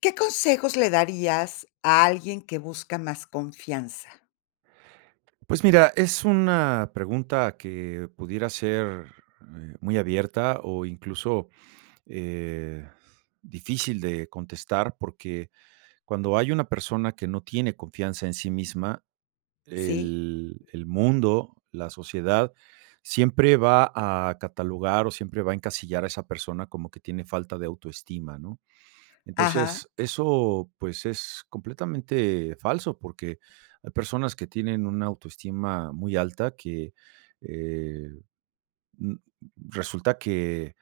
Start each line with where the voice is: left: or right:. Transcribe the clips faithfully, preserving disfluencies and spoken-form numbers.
left: ¿Qué consejos le darías a alguien que busca más confianza?
right: Pues mira, es una pregunta que pudiera ser eh, muy abierta o incluso eh, difícil de contestar, porque cuando hay una persona que no tiene confianza en sí misma,
left: Sí,
right: el, el mundo, la sociedad, siempre va a catalogar o siempre va a encasillar a esa persona como que tiene falta de autoestima, ¿no?
left: ajá.
right: Entonces, eso, pues, es completamente falso, porque hay personas que tienen una autoestima muy alta que, eh, n- resulta que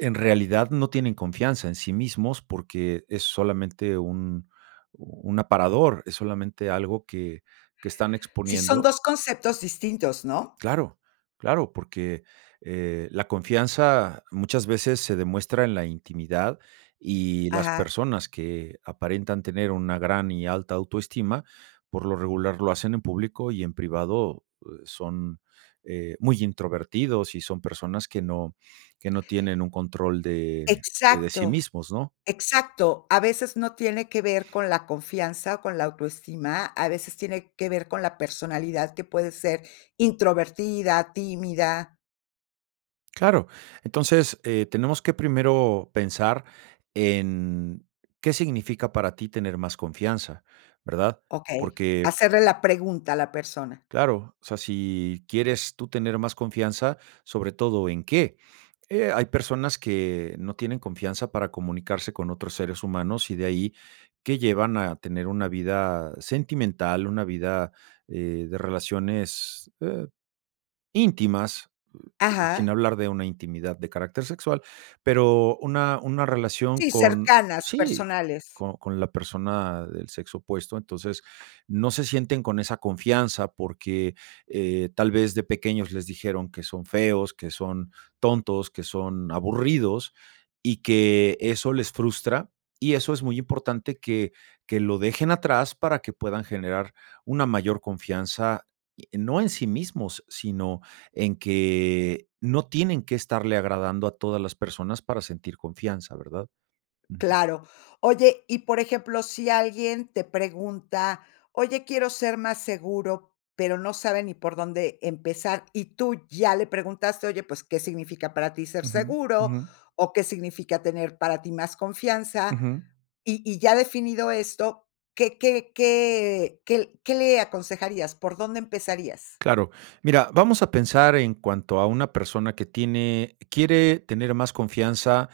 right: en realidad no tienen confianza en sí mismos porque es solamente un, un aparador, es solamente algo que, que están
left: Sí, son
right: exponiendo.
left: dos conceptos distintos, ¿no?
right: Claro, claro, porque, eh, la confianza muchas veces se demuestra en la intimidad y las
left: Ajá.
right: personas que aparentan tener una gran y alta autoestima, por lo regular lo hacen en público y en privado, eh, son, eh, muy introvertidos y son personas que no que no tienen un control de de de sí
left: Exacto,
right: mismos, ¿no?
left: exacto. A veces no tiene que ver con la confianza o con la autoestima, a veces tiene que ver con la personalidad que puede ser introvertida, tímida.
right: Claro. Entonces, eh, tenemos que primero pensar en qué significa para ti tener más confianza, ¿verdad?
left: Okey,
right: Porque,
left: hacerle la pregunta a la persona.
right: claro, o sea, si quieres tú tener más confianza, sobre todo en qué. Eh, hay personas que no tienen confianza para comunicarse con otros seres humanos y de ahí que llevan a tener una vida sentimental, una vida eh, de relaciones eh, íntimas, sin
left: Ajá.
right: hablar de una intimidad de carácter sexual, pero una una relación
left: Sí,
right: con
left: cercanas,
right: sí,
left: personales.
right: con con la persona del sexo opuesto. Entonces, no se sienten con esa confianza porque, eh, tal vez de pequeños les dijeron que son feos, que son tontos, que son aburridos, y que eso les frustra, y eso es muy importante que que lo dejen atrás para que puedan generar una mayor confianza, y no en sí mismos, sino en que no tienen que estarle agradando a todas las personas para sentir confianza, ¿verdad? Ujú.
left: Claro. Oye, y por ejemplo, si alguien te pregunta: "Oye, quiero ser más seguro", pero no sabe ni por dónde empezar, y tú ya le preguntaste: "Oye, pues, ¿qué significa para ti ser
right: Ujú,
left: seguro?
right: ujú,
left: O, ¿qué significa tener para ti más confianza?".
right: ujú.
left: Y y ya definido esto, ¿qué qué qué qué qué le aconsejarías? ¿Por dónde empezarías?
right: Claro. Mira, vamos a pensar en cuanto a una persona que tiene quiere tener más confianza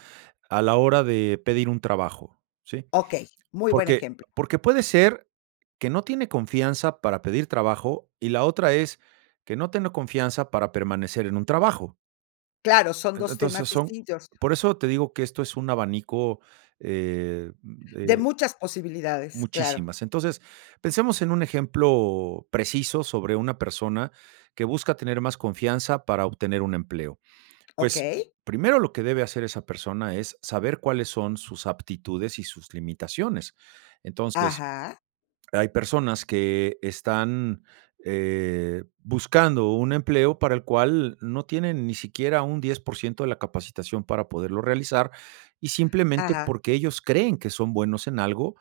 right: a la hora de pedir un trabajo, ¿sí?
left: Okey, muy buen
right: Porque
left: ejemplo.
right: porque puede ser que no tiene confianza para pedir trabajo y la otra es que no tiene confianza para permanecer en un trabajo.
left: Claro, son
right: En
left: dos temas
right: entonces son
left: distintos.
right: por eso te digo que esto es un abanico, eh,
left: De
right: de
left: muchas posibilidades, claro.
right: muchísimas. Entonces, pensemos en un ejemplo preciso sobre una persona que busca tener más confianza para obtener un empleo. Pues,
left: Okey.
right: primero lo que debe hacer esa persona es saber cuáles son sus aptitudes y sus limitaciones. Entonces,
left: Ajá,
right: hay personas que están eh, buscando un empleo para el cual no tienen ni siquiera un diez por ciento de la capacitación para poderlo realizar y simplemente
left: ajá,
right: porque ellos creen que son buenos en algo,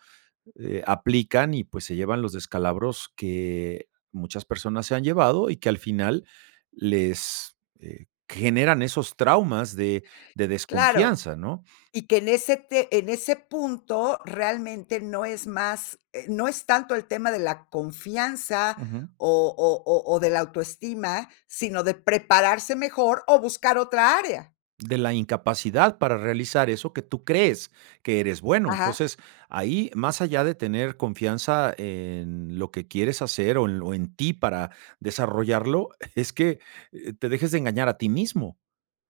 right: eh, aplican y pues se llevan los descalabros que muchas personas se han llevado y que al final les eh, generan esos traumas de, de
left: claro.
right: desconfianza, ¿no?
left: Y que en ese te en ese punto realmente no es más, eh, no es tanto el tema de la confianza
right: Ujú.
left: o o o o de la autoestima, sino de prepararse mejor o buscar otra área.
right: De la incapacidad para realizar eso que tú crees que eres bueno.
left: Ajá,
right: Entonces, ahí, más allá de tener confianza en lo que quieres hacer o en o en ti para desarrollarlo, es que, eh, te dejes de engañar a ti mismo,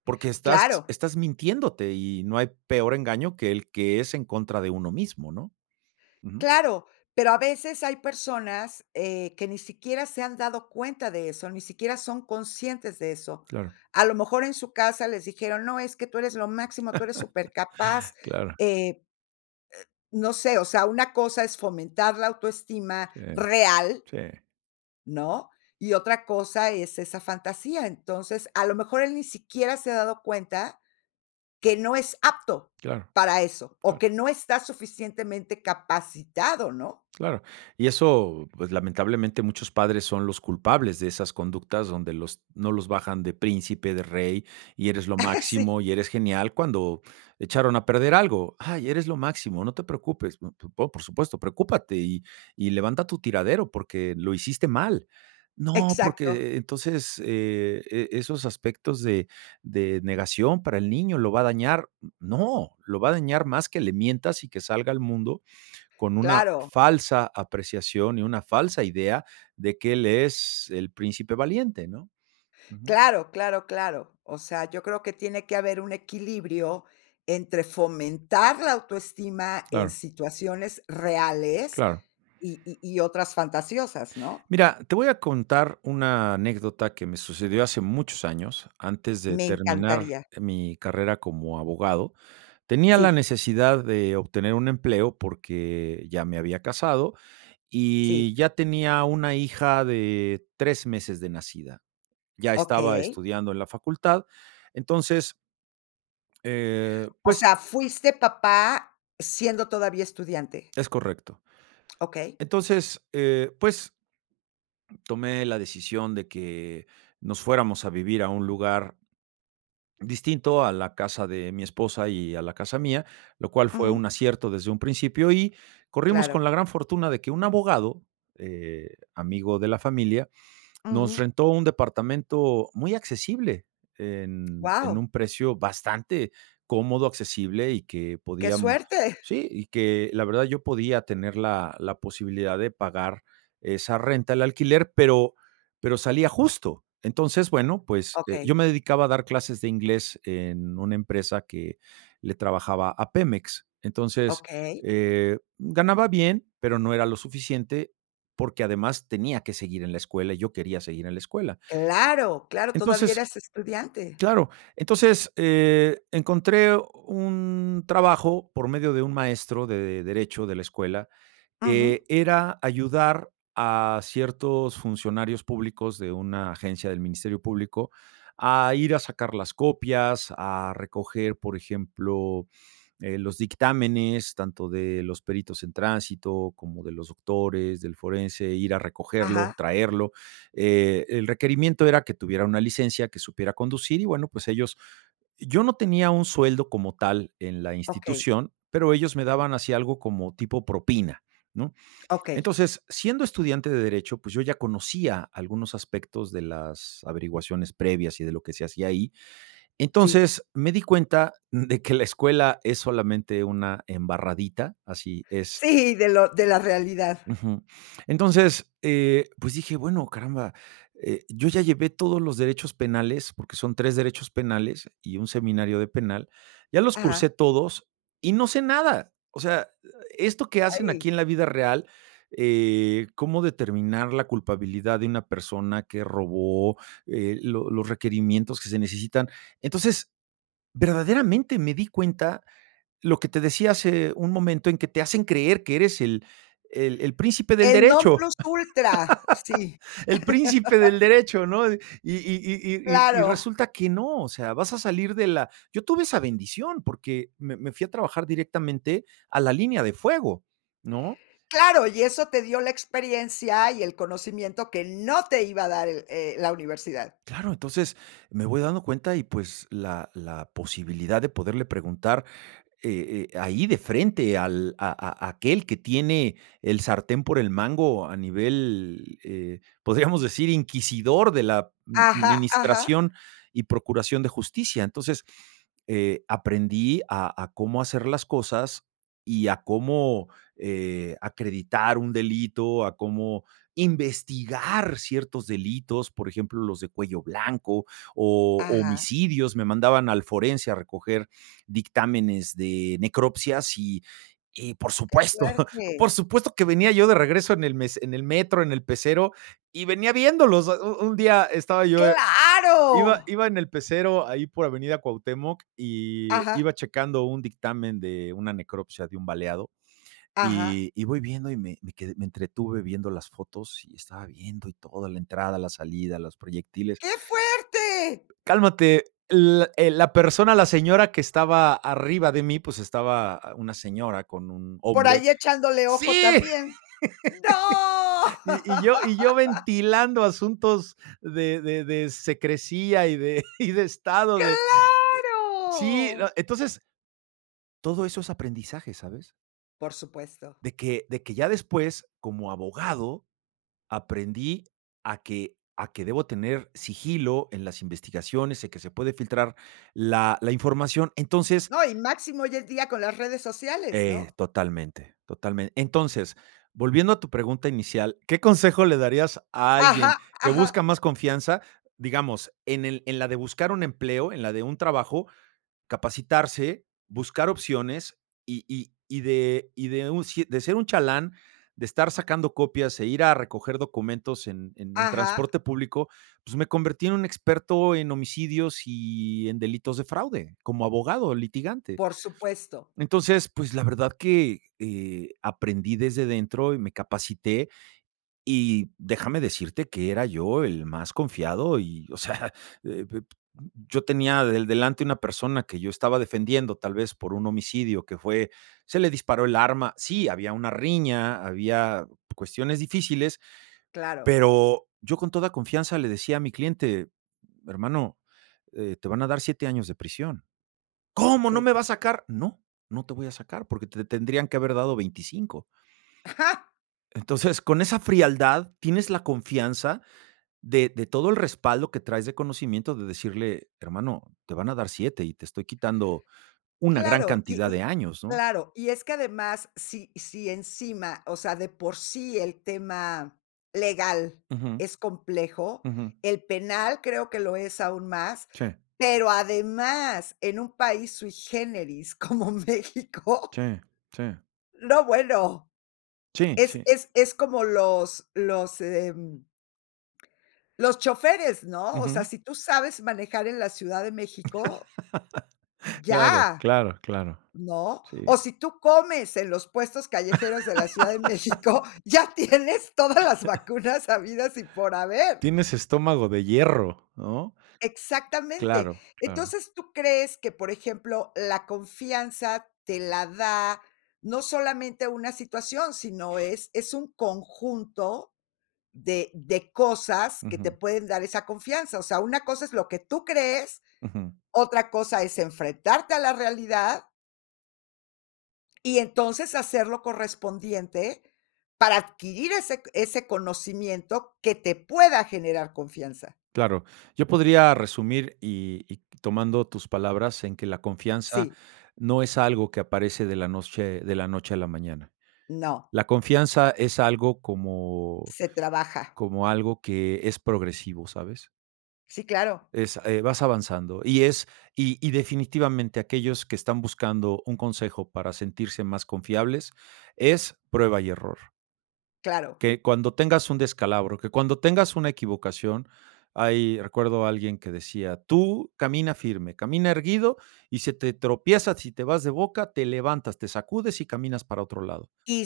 right: porque estás
left: claro.
right: estás mintiéndote y no hay peor engaño que el que es en contra de uno mismo, ¿no? Ujú.
left: Claro, pero a veces hay personas, eh, que ni siquiera se han dado cuenta de eso, ni siquiera son conscientes de eso.
right: Claro,
left: A lo mejor en su casa les dijeron: "No, es que tú eres lo máximo, tú eres supercapaz",
right: claro.
left: eh, no sé, o sea, una cosa es fomentar la autoestima
right: Sí,
left: real,
right: sí,
left: ¿no? Y otra cosa es esa fantasía. Entonces, a lo mejor él ni siquiera se ha dado cuenta que no es apto
right: claro,
left: para eso, o
right: claro.
left: que no está suficientemente capacitado, ¿no?
right: Claro. Y eso, pues, lamentablemente, muchos padres son los culpables de esas conductas donde los no los bajan de príncipe, de rey, y eres lo
left: Sí.
right: máximo, y eres genial, cuando echaron a perder algo. Ay, eres lo máximo, no te preocupes. Mm, p po por supuesto, preocúpate y y levanta tu tiradero porque lo hiciste mal. No,
left: Exacto,
right: porque entonces, eh, e esos aspectos de de negación para el niño lo va a dañar. No, lo va a dañar más que le mientas y que salga al mundo con una
left: claro,
right: falsa apreciación y una falsa idea de que él es el príncipe valiente, ¿no? Ujú.
left: claro, claro, claro. O sea, yo creo que tiene que haber un equilibrio entre fomentar la autoestima en
right: Claro,
left: situaciones reales
right: claro.
left: y y y otras fantasiosas, ¿no?
right: Mira, te voy a contar una anécdota que me sucedió hace muchos años, antes de
left: Me
right: terminar
left: encantaría.
right: mi carrera como abogado. Tenía la
left: Sí,
right: necesidad de obtener un empleo porque ya me había casado
left: sí,
right: y ya tenía una hija de tres meses de nacida. Ya estaba
left: okey.
right: estudiando en la facultad. Entonces, Eh,
left: O
right: pues,
left: sea, fuiste papá siendo todavía estudiante.
right: es correcto.
left: Okey.
right: Entonces, eh, pues, tomé la decisión de que nos fuéramos a vivir a un lugar distinto a la casa de mi esposa y a la casa mía, lo cual fue
left: Ujú,
right: un acierto desde un principio, y corrimos con
left: claro.
right: la gran fortuna de que un abogado, eh, amigo de la familia, nos
left: Wow,
right: rentó un departamento muy accesible, en en un precio bastante cómodo, accesible y que
left: qué
right: podíamos
left: suerte.
right: sí, y que la verdad yo podía tener la la posibilidad de pagar esa renta, el alquiler, pero pero salía justo. Entonces, bueno, pues, eh,
left: Okey,
right: yo me dedicaba a dar clases de inglés en una empresa que le trabajaba a Pemex. Entonces,
left: okey.
right: eh, ganaba bien, pero no era lo suficiente porque además tenía que seguir en la escuela y yo quería seguir en la escuela.
left: Claro, claro, todavía
right: Entonces,
left: eras estudiante.
right: claro, entonces eh, encontré un trabajo por medio de un maestro de derecho de la escuela
left: Ujú.
right: que era ayudar a ciertos funcionarios públicos de una agencia del Ministerio Público a ir a sacar las copias, a recoger, por ejemplo, eh, los dictámenes, tanto de los peritos en tránsito como de los doctores, del forense, ir a recogerlo,
left: Ajá.
right: traerlo. Eh, el requerimiento era que tuviera una licencia, que supiera conducir y bueno, pues ellos, yo no tenía un sueldo como tal en la
left: Okey,
right: institución, pero ellos me daban así algo como tipo propina. ¿No?
left: okey,
right: Entonces, siendo estudiante de derecho, pues yo ya conocía algunos aspectos de las averiguaciones previas y de lo que se hacía ahí,
left: sí.
right: entonces, me di cuenta de que la escuela es solamente una embarradita, así es.
left: Sí, de lo de la realidad.
right: Ujú. Entonces, eh, pues dije, bueno, caramba, eh, yo ya llevé todos los derechos penales, porque son tres derechos penales y un seminario de penal, ya los
left: Ajá,
right: cursé todos y no sé nada. O sea, esto que hacen
left: ahí.
right: aquí en la vida real, eh, cómo determinar la culpabilidad de una persona que robó, eh, lo- los requerimientos que se necesitan. Entonces, verdaderamente me di cuenta, lo que te decía hace un momento, en que te hacen creer que eres el el el príncipe del
left: El non
right: derecho,
left: plus ultra, sí,
right: el príncipe del derecho, ¿no? Y y y y y
left: claro,
right: resulta que no, o sea, vas a salir de la yo tuve esa bendición porque me me fui a trabajar directamente a la línea de fuego, ¿no?
left: claro, y eso te dio la experiencia y el conocimiento que no te iba a dar el, eh, la universidad.
right: Claro, entonces me voy dando cuenta y, pues, la la posibilidad de poderle preguntar eh, eh, ahí de frente al a a a aquel que tiene el sartén por el mango a nivel, eh, podríamos decir, inquisidor de la
left: Ajá,
right: administración
left: ajá,
right: y procuración de justicia. Entonces, eh, aprendí a a cómo hacer las cosas y a cómo, eh, acreditar un delito, a cómo investigar ciertos delitos, por ejemplo, los de cuello blanco o o
left: ajá,
right: homicidios. Me mandaban al forense a recoger dictámenes de necropsias y, y por
left: qué
right: supuesto,
left: fuerte.
right: por supuesto que venía yo de regreso en el, mes, en el metro, en el pecero, y venía viéndolos. Un, un día estaba yo, eh, iba,
left: ¡Claro!
right: iba en el pecero ahí por Avenida Cuauhtémoc y
left: Ajá,
right: iba checando un dictamen de una necropsia de un baleado.
left: ajá.
right: Y, y voy viendo y me, me, quedé- me entretuve viendo las fotos y estaba viendo y todo, la entrada, la salida, los proyectiles.
left: ¡Qué fuerte!
right: Cálmate, la, eh, la persona, la señora que estaba arriba de mí, pues estaba una señora con un
left: Por
right: hombre.
left: ahí echándole
right: Sí,
left: ojo también. ¡No!
right: y, y yo, y yo ventilando asuntos de, de, de secrecía y de, y de estado de... Sí, no,
left: ¡Claro!
right: entonces todo eso es aprendizaje, ¿sabes?
left: Por supuesto.
right: De que, de que ya después, como abogado, aprendí a que, a que debo tener sigilo en las investigaciones, en que se puede filtrar la, la información. Entonces,
left: No, y máximo hoy en día con las redes sociales,
right: Eh,
left: ¿no?
right: totalmente, totalmente. Entonces, volviendo a tu pregunta inicial, ¿qué consejo le darías a alguien
left: Ajá,
right: que
left: ajá,
right: busca más confianza? Digamos, en el en la de buscar un empleo, en la de un trabajo, capacitarse, buscar opciones y y y de y de un si de ser un chalán, de estar sacando copias e ir a recoger documentos en en en
left: ajá,
right: transporte público, pues, me convertí en un experto en homicidios y en delitos de fraude, como abogado litigante.
left: por supuesto,
right: Entonces, pues la verdad que eh, aprendí desde dentro y me capacité y déjame decirte que era yo el más confiado y, o sea, eh, pe- yo tenía del delante una persona que yo estaba defendiendo tal vez por un homicidio que fue, se le disparó el arma, sí, había una riña, había cuestiones difíciles,
left: claro,
right: pero yo con toda confianza le decía a mi cliente, hermano, eh, te van a dar siete años de prisión. ¿Cómo no
left: sí.
right: me va a sacar? No, no te voy a sacar porque te tendrían que haber dado veinticinco.
left: Ajá,
right: Entonces, con esa frialdad tienes la confianza de, de todo el respaldo que traes de conocimiento de decirle, hermano, te van a dar siete y te estoy quitando una gran
left: claro, y
right: cantidad
left: y
right: de años, ¿no?
left: claro, y es que además, si si encima, o sea, de por sí el tema legal
right: Ujú,
left: es complejo,
right: ujú.
left: el penal creo que lo es aún más,
right: Sí,
left: pero además en un país sui generis como México,
right: sí, sí,
left: no, bueno,
right: sí,
left: es
right: sí.
left: es es como los los, em Los choferes, ¿no? O sea,
right: Ujú.
left: si tú sabes manejar en la Ciudad de México,
right: Claro,
left: ya,
right: claro, claro.
left: ¿no?
right: Sí.
left: O si tú comes en los puestos callejeros de la Ciudad de México, ya tienes todas las vacunas habidas y por haber.
right: Tienes estómago de hierro, ¿no?
left: Exactamente.
right: Claro, claro.
left: Entonces, ¿tú crees que, por ejemplo, la confianza te la da no solamente una situación, sino es es un conjunto de de cosas que te
right: Ujú,
left: pueden dar esa confianza? O sea, una cosa es lo que tú crees.
right: ujú.
left: Otra cosa es enfrentarte a la realidad y entonces hacer lo correspondiente para adquirir ese ese conocimiento que te pueda generar confianza.
right: Claro, yo podría resumir y y tomando tus palabras en que la confianza
left: Sí,
right: no es algo que aparece de la noche de la noche a la mañana.
left: no,
right: La confianza es algo como
left: se trabaja.
right: como algo que es progresivo, ¿sabes?
left: Sí, claro,
right: Es, eh, vas avanzando y es y y definitivamente aquellos que están buscando un consejo para sentirse más confiables es prueba y error.
left: claro.
right: Que cuando tengas un descalabro, que cuando tengas una equivocación, hay recuerdo a alguien que decía: "Tú camina firme, camina erguido, y si te tropiezas, si te vas de boca, te levantas, te sacudes y caminas para otro lado".
left: Y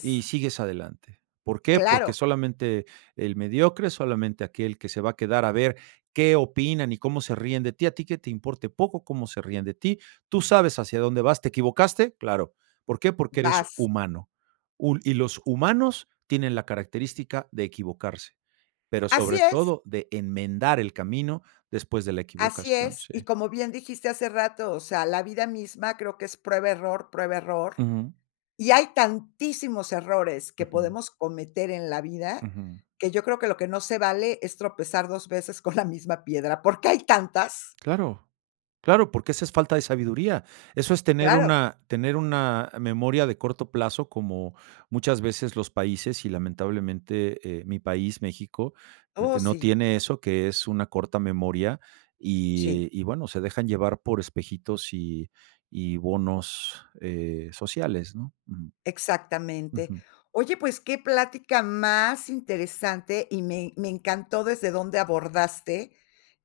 right: Y sigues adelante. ¿Por qué? Porque
left: claro,
right: solamente el mediocre, solamente aquel que se va a quedar a ver qué opinan y cómo se ríen de ti, a ti que te importe poco cómo se ríen de ti, tú sabes hacia dónde vas, ¿te equivocaste? Claro. ¿Por qué? Porque eres
left: vas.
right: humano. Un- y los humanos tienen la característica de equivocarse, pero
left: Así
right: sobre
left: es,
right: todo de enmendar el camino después de la
left: así
right: equivocación,
left: es.
right: sí.
left: Y como bien dijiste hace rato, o sea, la vida misma creo que es prueba, error, prueba, error.
right: Ujú,
left: Y hay tantísimos errores que
right: ujú,
left: podemos cometer en la vida,
right: ujú.
left: que yo creo que lo que no se vale es tropezar dos veces con la misma piedra, porque hay tantas.
right: Claro, claro, porque esa es falta de sabiduría. Eso es tener
left: Claro.
right: una tener una memoria de corto plazo, como muchas veces los países, y lamentablemente, eh, mi país, México, eh,
left: Oh,
right: no
left: sí,
right: tiene eso, que es una corta memoria,
left: sí.
right: y y bueno, se dejan llevar por espejitos y y bonos, eh, sociales, ¿no? Ujú,
left: Exactamente.
right: ujú,
left: Oye, pues qué plática más interesante y me me encantó desde dónde abordaste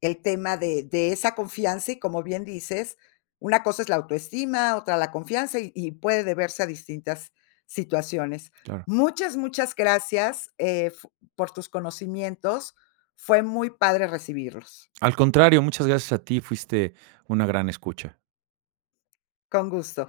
left: el tema de de esa confianza y como bien dices, una cosa es la autoestima, otra la confianza y y puede deberse a distintas situaciones.
right: claro.
left: Muchas, muchas gracias, eh, fu por tus conocimientos. Fue muy padre recibirlos.
right: Al contrario, muchas gracias a ti, fuiste una gran escucha.
left: Con gusto.